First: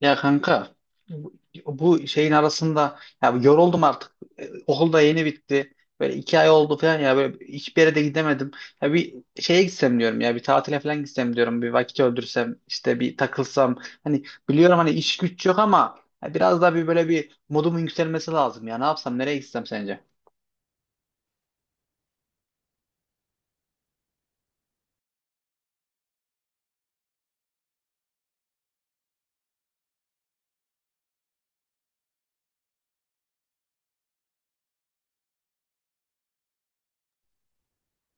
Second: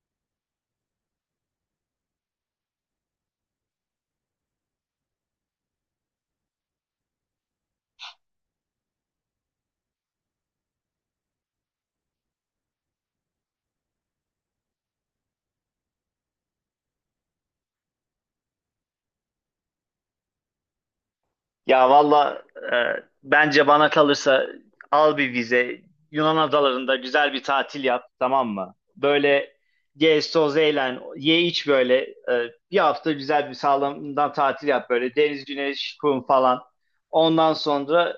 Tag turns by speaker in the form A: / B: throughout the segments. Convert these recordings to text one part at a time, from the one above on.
A: Ya kanka bu bu şeyin arasında ya yoruldum artık. Okul da yeni bitti. Böyle iki ay oldu falan ya böyle hiçbir yere de gidemedim. Ya bir şeye gitsem diyorum ya bir tatile falan gitsem diyorum. Bir vakit öldürsem işte bir takılsam. Hani biliyorum hani iş güç yok ama ya biraz daha bir böyle bir modumun yükselmesi lazım ya. Ne yapsam nereye gitsem sence?
B: Ya valla, e, bence bana kalırsa al bir vize. Yunan adalarında güzel bir tatil yap, tamam mı? Böyle gez toz eğlen ye iç, böyle bir hafta güzel bir sağlamdan tatil yap, böyle deniz güneş kum falan. Ondan sonra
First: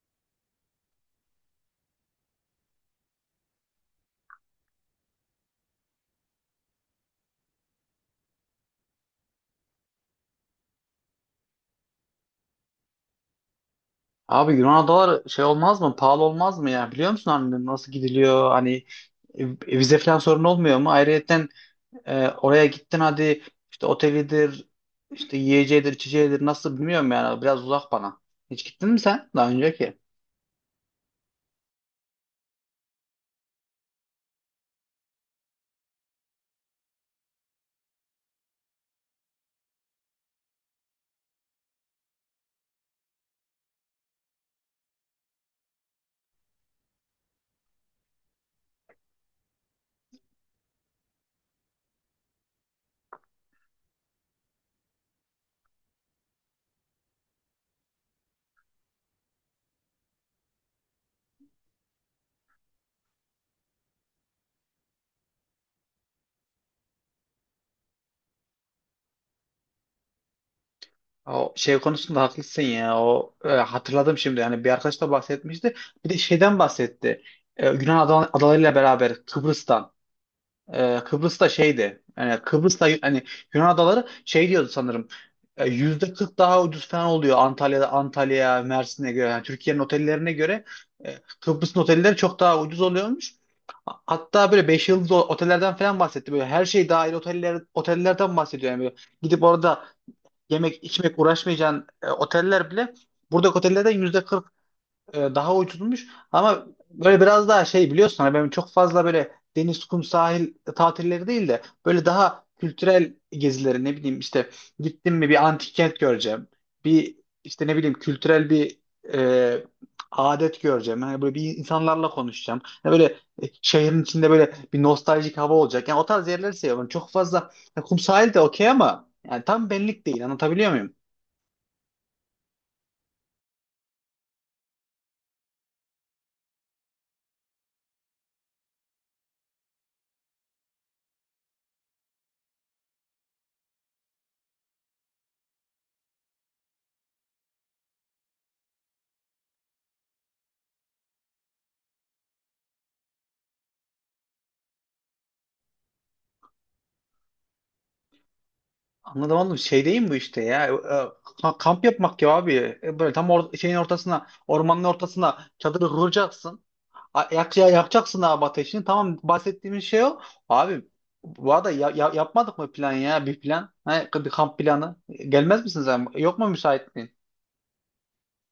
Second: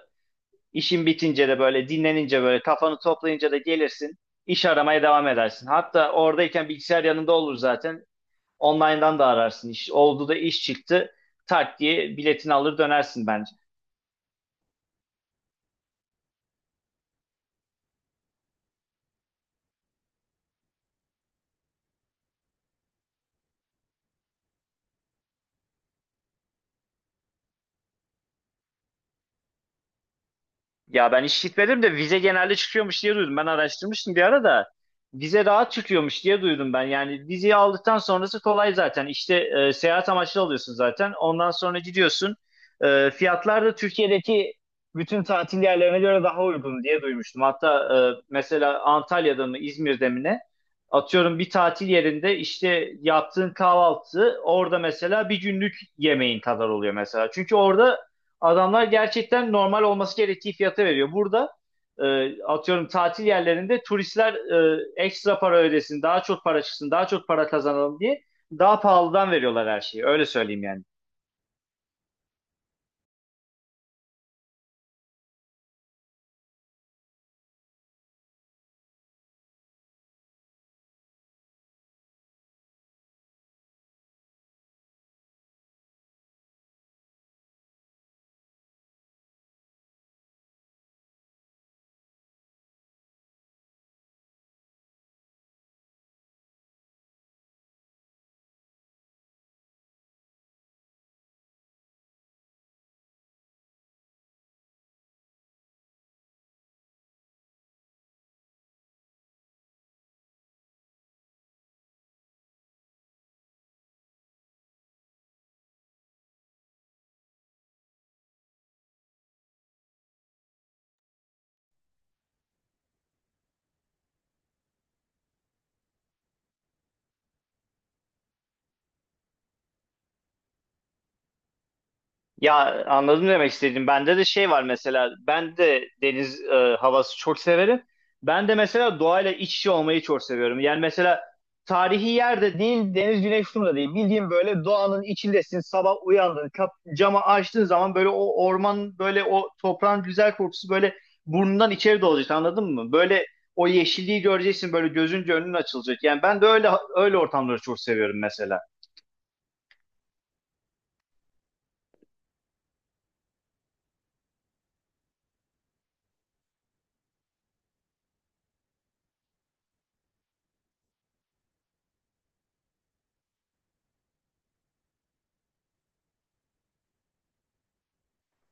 B: işin bitince de, böyle dinlenince, böyle kafanı toplayınca da gelirsin, iş aramaya devam edersin. Hatta oradayken bilgisayar yanında olur zaten, online'dan da ararsın iş. Oldu da iş çıktı, tak diye biletini alır dönersin bence.
A: Abi Yunan adaları şey olmaz mı? Pahalı olmaz mı ya? Biliyor musun hani nasıl gidiliyor? Hani e, vize falan sorun olmuyor mu? Ayrıca oraya gittin hadi işte otelidir, işte yiyeceğidir, içeceğidir nasıl bilmiyorum yani biraz uzak bana. Hiç gittin mi sen daha önceki?
B: Ya ben hiç gitmedim de vize genelde çıkıyormuş diye duydum. Ben araştırmıştım bir ara da, vize rahat çıkıyormuş diye duydum ben. Yani vizeyi aldıktan sonrası kolay zaten. İşte seyahat amaçlı alıyorsun zaten. Ondan sonra gidiyorsun. Fiyatlar da Türkiye'deki bütün tatil yerlerine göre daha uygun diye duymuştum. Hatta mesela Antalya'da mı İzmir'de mi ne? Atıyorum, bir tatil yerinde işte yaptığın kahvaltı orada mesela bir günlük yemeğin kadar oluyor mesela. Çünkü orada adamlar gerçekten normal olması gerektiği fiyata veriyor. Burada atıyorum tatil yerlerinde turistler ekstra para ödesin, daha çok para çıksın, daha çok para kazanalım diye daha pahalıdan veriyorlar her şeyi. Öyle söyleyeyim yani.
A: O şey konusunda haklısın ya. O hatırladım şimdi. Yani bir arkadaş da bahsetmişti. Bir de şeyden bahsetti. Yunan adalarıyla beraber Kıbrıs'tan. Kıbrıs'ta şeydi. Yani Kıbrıs'ta hani Yunan adaları şey diyordu sanırım. %40 daha ucuz falan oluyor Antalya'da Antalya, Mersin'e göre. Yani Türkiye'nin otellerine göre Kıbrıs'ın otelleri çok daha ucuz oluyormuş. Hatta böyle 5 yıldızlı otellerden falan bahsetti. Böyle her şey dahil otellerden bahsediyor. Yani böyle gidip orada yemek, içmek uğraşmayacağın oteller bile buradaki otellerden yüzde kırk daha uydurulmuş ama böyle biraz daha şey biliyorsun hani benim çok fazla böyle deniz, kum, sahil tatilleri değil de böyle daha kültürel gezileri ne bileyim işte gittim mi bir antik kent göreceğim. Bir işte ne bileyim kültürel bir e, adet göreceğim. Yani böyle bir insanlarla konuşacağım. Yani böyle şehrin içinde böyle bir nostaljik hava olacak. Yani o tarz yerleri seviyorum. Çok fazla ya kum sahil de okey ama yani tam benlik değil. Anlatabiliyor muyum?
B: Ya anladım demek istediğim. Bende de şey var mesela. Ben de deniz havası çok severim. Ben de mesela doğayla iç içe olmayı çok seviyorum. Yani mesela tarihi yerde değil, deniz güneş şurada değil. Bildiğin böyle doğanın içindesin. Sabah uyandın, camı açtığın zaman böyle o orman, böyle o toprağın güzel kokusu böyle burnundan içeri dolacak. Anladın mı? Böyle o yeşilliği göreceksin, böyle gözünce önün açılacak. Yani ben de öyle ortamları çok seviyorum mesela.
A: Anladım anladım. Şey değil mi bu işte ya? Kamp yapmak ya abi. Böyle tam şeyin ortasına, ormanın ortasına çadırı kuracaksın. Yakacaksın abi ateşini. Tamam bahsettiğimiz şey o. Abi bu arada yapmadık mı plan ya? Bir plan. Ha, bir kamp planı. Gelmez misiniz, abi? Yok mu müsaitliğin?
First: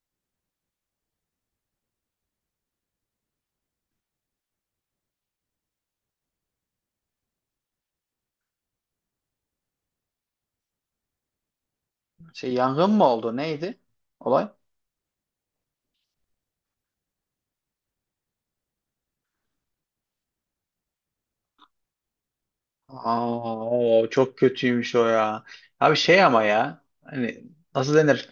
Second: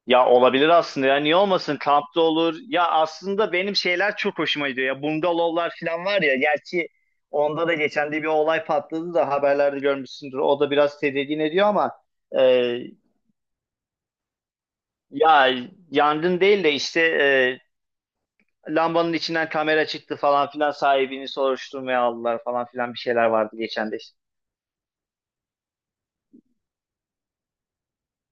B: Ya olabilir aslında, ya niye olmasın, kampta olur. Ya aslında benim şeyler çok hoşuma gidiyor ya, bungalovlar falan var ya. Gerçi onda da geçen de bir olay patladı da, haberlerde görmüşsündür. O da biraz tedirgin ediyor ama e,
A: Şey yangın mı oldu? Neydi olay?
B: ya yangın değil de işte lambanın içinden kamera çıktı falan filan, sahibini soruşturmaya aldılar falan filan, bir şeyler vardı
A: Aa,
B: geçen de
A: o
B: işte.
A: çok kötüymüş o ya. Abi şey ama ya. Hani nasıl denir?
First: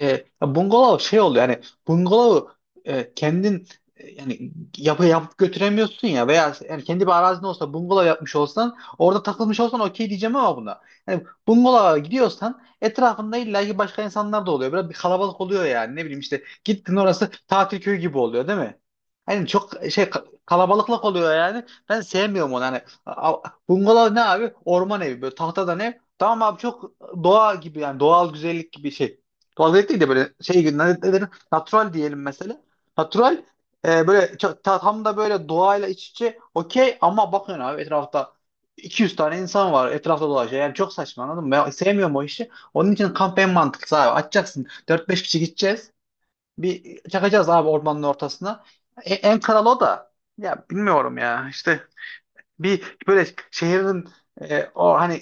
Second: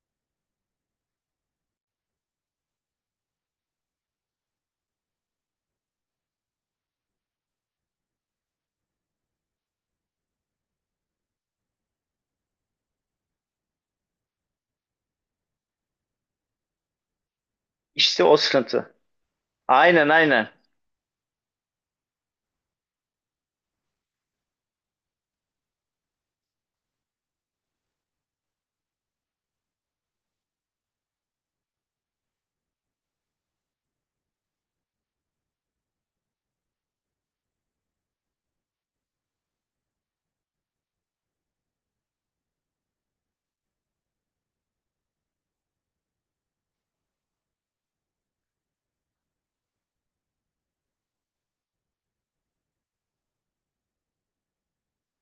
A: E, ya bungalov şey oluyor yani bungalovu kendin yani yapıp götüremiyorsun ya veya yani kendi bir arazin olsa bungalov yapmış olsan orada takılmış olsan okey diyeceğim ama buna. Yani bungalova gidiyorsan etrafında illa ki başka insanlar da oluyor. Biraz bir kalabalık oluyor yani ne bileyim işte gittin orası tatil köyü gibi
B: İşte o
A: oluyor değil mi?
B: sıkıntı.
A: Hani çok şey
B: Aynen, aynen.
A: kalabalıklık oluyor yani. Ben sevmiyorum onu hani. Bungalov ne abi? Orman evi böyle tahtadan ev. Tamam abi çok doğa gibi yani doğal güzellik gibi şey. Tuvalet değil de böyle şey gibi ne denir? Natural diyelim mesela. Natural böyle tam da böyle doğayla iç içe okey ama bakın abi etrafta 200 tane insan var etrafta dolaşıyor. Yani çok saçma anladın mı? Ben sevmiyorum o işi. Onun için kamp en mantıklısı abi. Açacaksın. Dört beş kişi gideceğiz. Bir çakacağız abi ormanın ortasına. En kral o da. Ya bilmiyorum ya. İşte bir böyle şehrin o hani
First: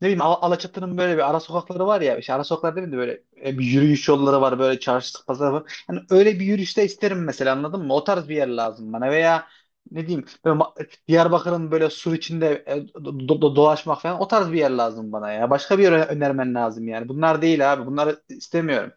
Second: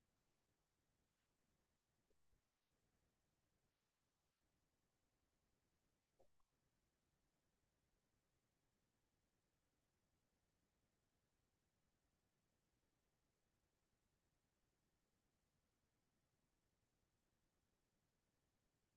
A: ne bileyim Alaçatı'nın böyle bir ara sokakları var ya. İşte ara sokaklar değil mi? Böyle bir yürüyüş yolları var. Böyle çarşı pazar var. Yani öyle bir yürüyüşte isterim mesela anladın mı? O tarz bir yer lazım bana. Veya ne diyeyim böyle Diyarbakır'ın böyle sur içinde dolaşmak falan o tarz bir yer lazım bana ya. Başka bir yer önermen lazım yani. Bunlar değil abi. Bunları istemiyorum.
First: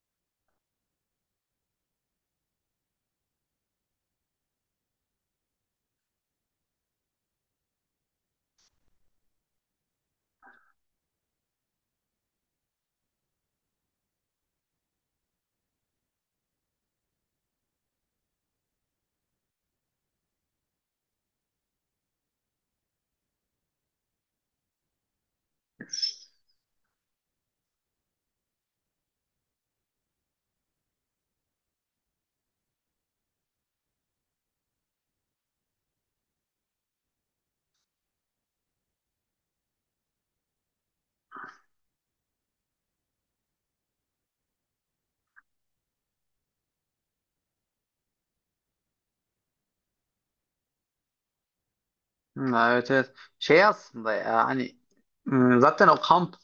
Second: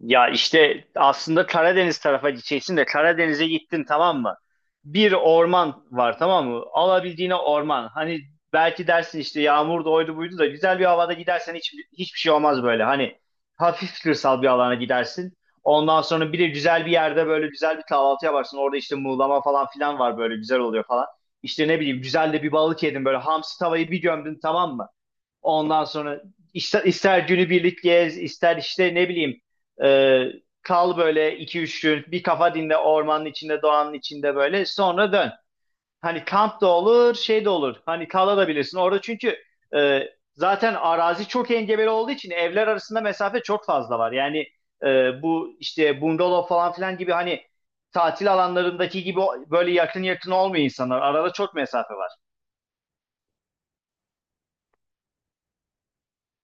B: Ya işte aslında Karadeniz tarafa gideceksin de, Karadeniz'e gittin, tamam mı? Bir orman var, tamam mı? Alabildiğine orman. Hani belki dersin işte yağmur da oydu buydu da, güzel bir havada gidersen hiçbir şey olmaz böyle. Hani hafif kırsal bir alana gidersin. Ondan sonra bir de güzel bir yerde böyle güzel bir kahvaltı yaparsın. Orada işte muğlama falan filan var, böyle güzel oluyor falan. İşte ne bileyim güzel de bir balık yedin, böyle hamsi tavayı bir gömdün, tamam mı? Ondan sonra ister günübirlik gez, ister işte ne bileyim e, kal böyle iki üç gün, bir kafa dinle ormanın içinde, doğanın içinde, böyle sonra dön. Hani kamp da olur, şey de olur. Hani kalabilirsin orada çünkü e, zaten arazi çok engebeli olduğu için evler arasında mesafe çok fazla var. Yani bu işte bungalov falan filan gibi, hani tatil alanlarındaki gibi böyle yakın yakın olmuyor insanlar. Arada çok mesafe var.
A: Hı, evet evet. Şey aslında ya hani zaten o kamp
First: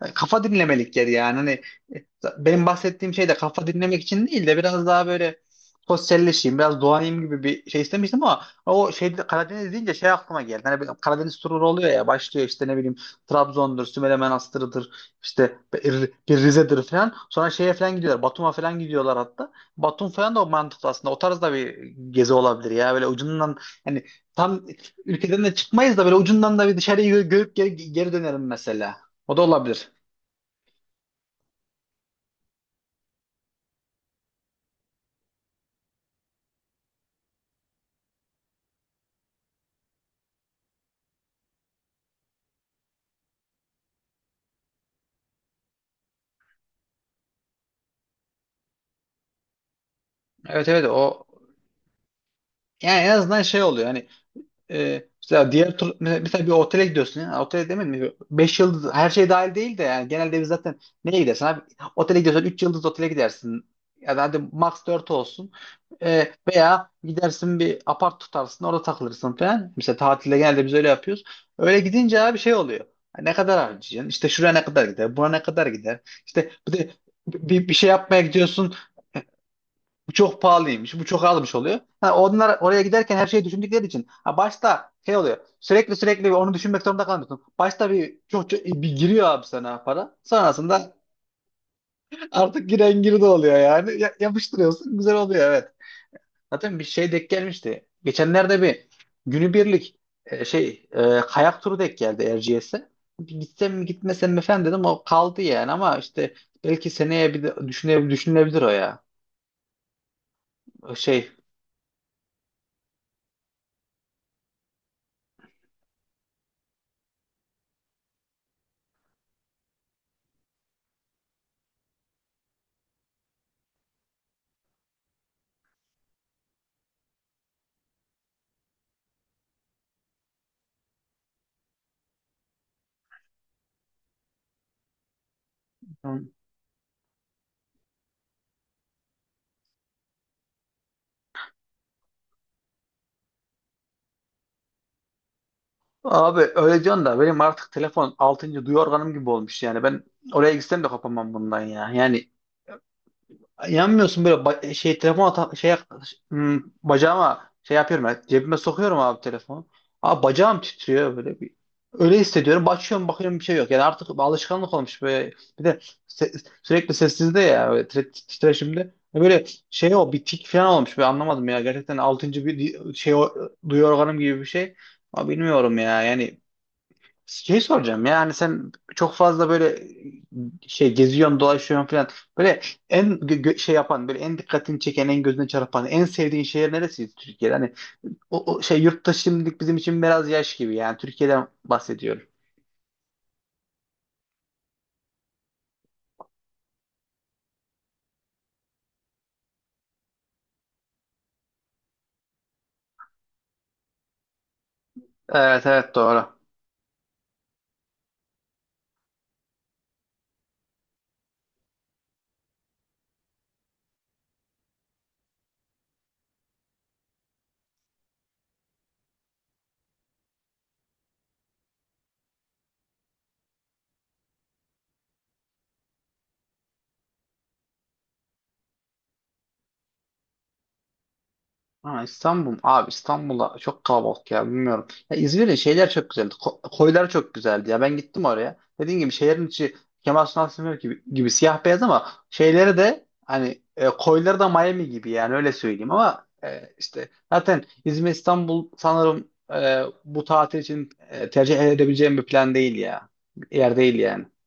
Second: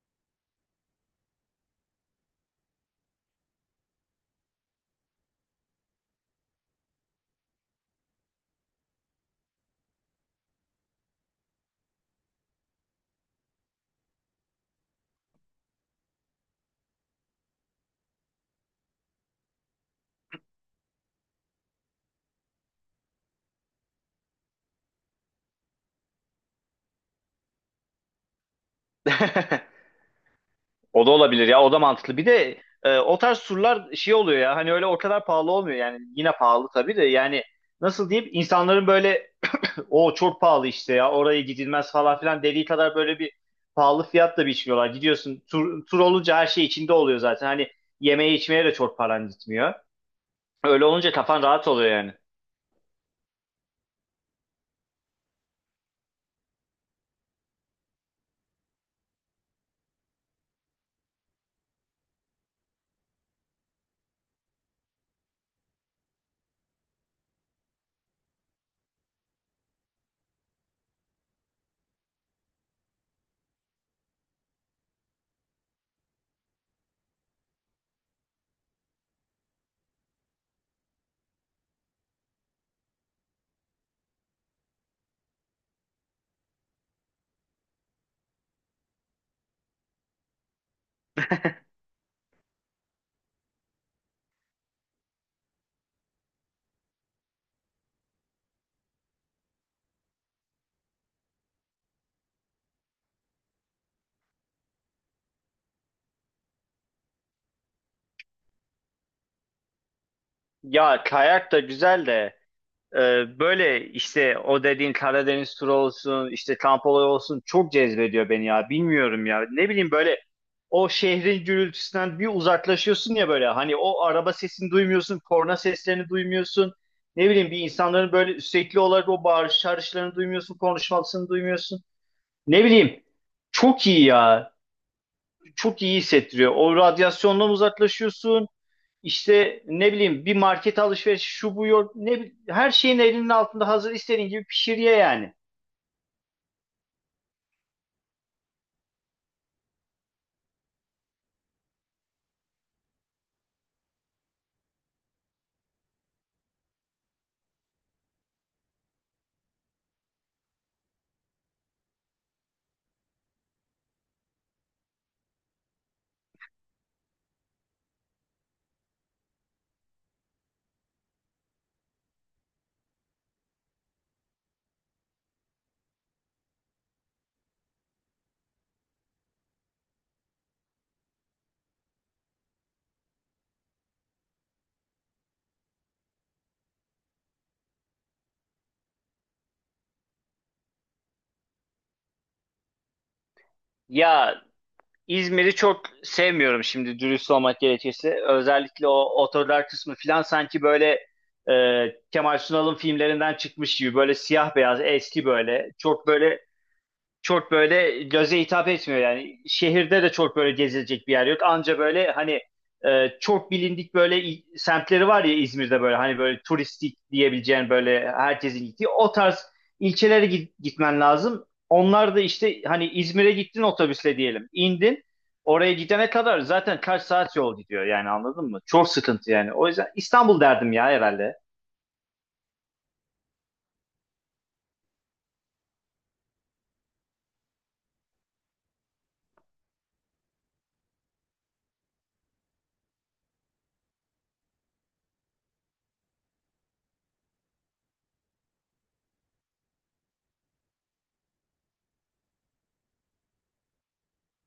A: hani kafa dinlemelikleri yani. Hani e, benim bahsettiğim şey de kafa dinlemek için değil de biraz daha böyle sosyalleşeyim, biraz doğayım gibi bir şey istemiştim ama o şeyde Karadeniz deyince şey aklıma geldi. Hani bir Karadeniz turu oluyor ya başlıyor işte ne bileyim Trabzon'dur, Sümele Manastır'ıdır, işte bir Rize'dir falan. Sonra şeye falan gidiyorlar. Batum'a falan gidiyorlar hatta. Batum falan da o mantıklı aslında. O tarzda bir gezi olabilir ya. Böyle ucundan hani tam ülkeden de çıkmayız da böyle ucundan da bir dışarıyı görüp geri, geri dönerim mesela. O da olabilir.
B: O da olabilir ya, o da mantıklı. Bir de o tarz surlar şey oluyor ya, hani öyle o kadar pahalı olmuyor yani, yine pahalı tabii de, yani nasıl diyeyim, insanların böyle o çok pahalı işte, ya oraya gidilmez falan filan dediği kadar böyle bir pahalı fiyatla biçmiyorlar. Gidiyorsun, tur olunca her şey içinde oluyor zaten, hani yemeğe içmeye de çok paran gitmiyor.
A: Evet evet
B: Öyle olunca
A: o
B: kafan rahat oluyor yani.
A: yani en azından şey oluyor hani mesela diğer tur mesela, bir otele gidiyorsun ya otele demedim mi 5 yıldız her şey dahil değil de yani genelde biz zaten neye gidersin abi otele gidiyorsan 3 yıldız otele gidersin ya da hadi max 4 olsun. Veya gidersin bir apart tutarsın orada takılırsın falan mesela tatilde genelde biz öyle yapıyoruz. Öyle gidince abi şey oluyor. Ha, ne kadar harcayacaksın işte şuraya ne kadar gider buna ne kadar gider işte bir de bir şey yapmaya gidiyorsun bu çok pahalıymış, bu çok almış oluyor. Ha, onlar oraya giderken her şeyi düşündükleri için. Ha, başta şey oluyor. Sürekli sürekli onu düşünmek zorunda kalmıyorsun. Başta bir çok bir giriyor abi sana para. Sonrasında artık giren girdi oluyor yani. Yapıştırıyorsun, güzel oluyor evet. Zaten bir şey denk gelmişti. Geçenlerde bir günübirlik şey kayak turu denk geldi Erciyes'e. Gitsem mi gitmesem mi falan dedim. O kaldı yani ama işte belki seneye bir de düşünülebilir o ya. O
B: Ya
A: şey.
B: kayak da güzel de, ee, böyle işte o dediğin Karadeniz turu olsun, işte kamp olayı olsun, çok cezbediyor beni ya. Bilmiyorum ya. Ne bileyim, böyle o şehrin gürültüsünden bir uzaklaşıyorsun ya böyle. Hani o araba sesini duymuyorsun, korna seslerini duymuyorsun. Ne bileyim bir insanların böyle sürekli olarak o bağırış çağrışlarını duymuyorsun, konuşmasını duymuyorsun. Ne bileyim, çok iyi ya. Çok iyi hissettiriyor. O radyasyondan uzaklaşıyorsun. İşte ne bileyim, bir market alışveriş şu bu yok, her şeyin elinin altında hazır, istediğin gibi pişir ye yani.
A: Abi öyle diyorsun da benim artık telefon 6. duyu organım gibi olmuş yani ben oraya gitsem de kopamam bundan ya. Yani yanmıyorsun böyle şey telefon şey bacağıma şey yapıyorum ya, cebime sokuyorum abi telefonu. Abi bacağım titriyor böyle bir öyle hissediyorum. Bakıyorum bakıyorum bir şey yok. Yani artık alışkanlık olmuş böyle. Bir de sürekli sessizde ya böyle titreşimde. Böyle şey o bir tik falan olmuş. Ben anlamadım ya. Gerçekten 6. bir şey o, duyu organım gibi bir şey. Ama bilmiyorum ya. Yani şey soracağım ya hani sen çok fazla böyle şey geziyorsun dolaşıyorsun falan böyle en şey yapan böyle en dikkatini çeken en gözüne çarpan en sevdiğin şehir neresi Türkiye'de hani o şey yurtta şimdilik bizim için biraz yaş gibi yani Türkiye'den bahsediyorum.
B: Ya İzmir'i çok sevmiyorum şimdi, dürüst olmak gerekirse. Özellikle o otolar kısmı filan sanki böyle e, Kemal Sunal'ın filmlerinden çıkmış gibi, böyle siyah beyaz eski,
A: Evet
B: böyle
A: evet
B: çok
A: doğru.
B: böyle çok böyle göze hitap etmiyor yani. Şehirde de çok böyle gezilecek bir yer yok. Anca böyle hani çok bilindik böyle semtleri var ya İzmir'de, böyle hani böyle turistik diyebileceğin, böyle herkesin gittiği o tarz ilçelere gitmen lazım. Onlar da işte hani İzmir'e gittin otobüsle diyelim, indin. Oraya gidene kadar zaten kaç saat yol gidiyor yani, anladın mı? Çok sıkıntı yani. O yüzden İstanbul derdim ya herhalde.
A: Ha, İstanbul. Abi İstanbul'a çok kalabalık ya bilmiyorum. Ya İzmir'in şeyler çok güzeldi. Koyları çok güzeldi ya. Ben gittim oraya. Dediğim gibi şehrin içi Kemal Sunal Sınır gibi, siyah beyaz ama şeyleri de hani koyları da Miami gibi yani öyle söyleyeyim ama işte zaten İzmir İstanbul sanırım bu tatil için tercih edebileceğim bir plan değil ya. Yer değil yani.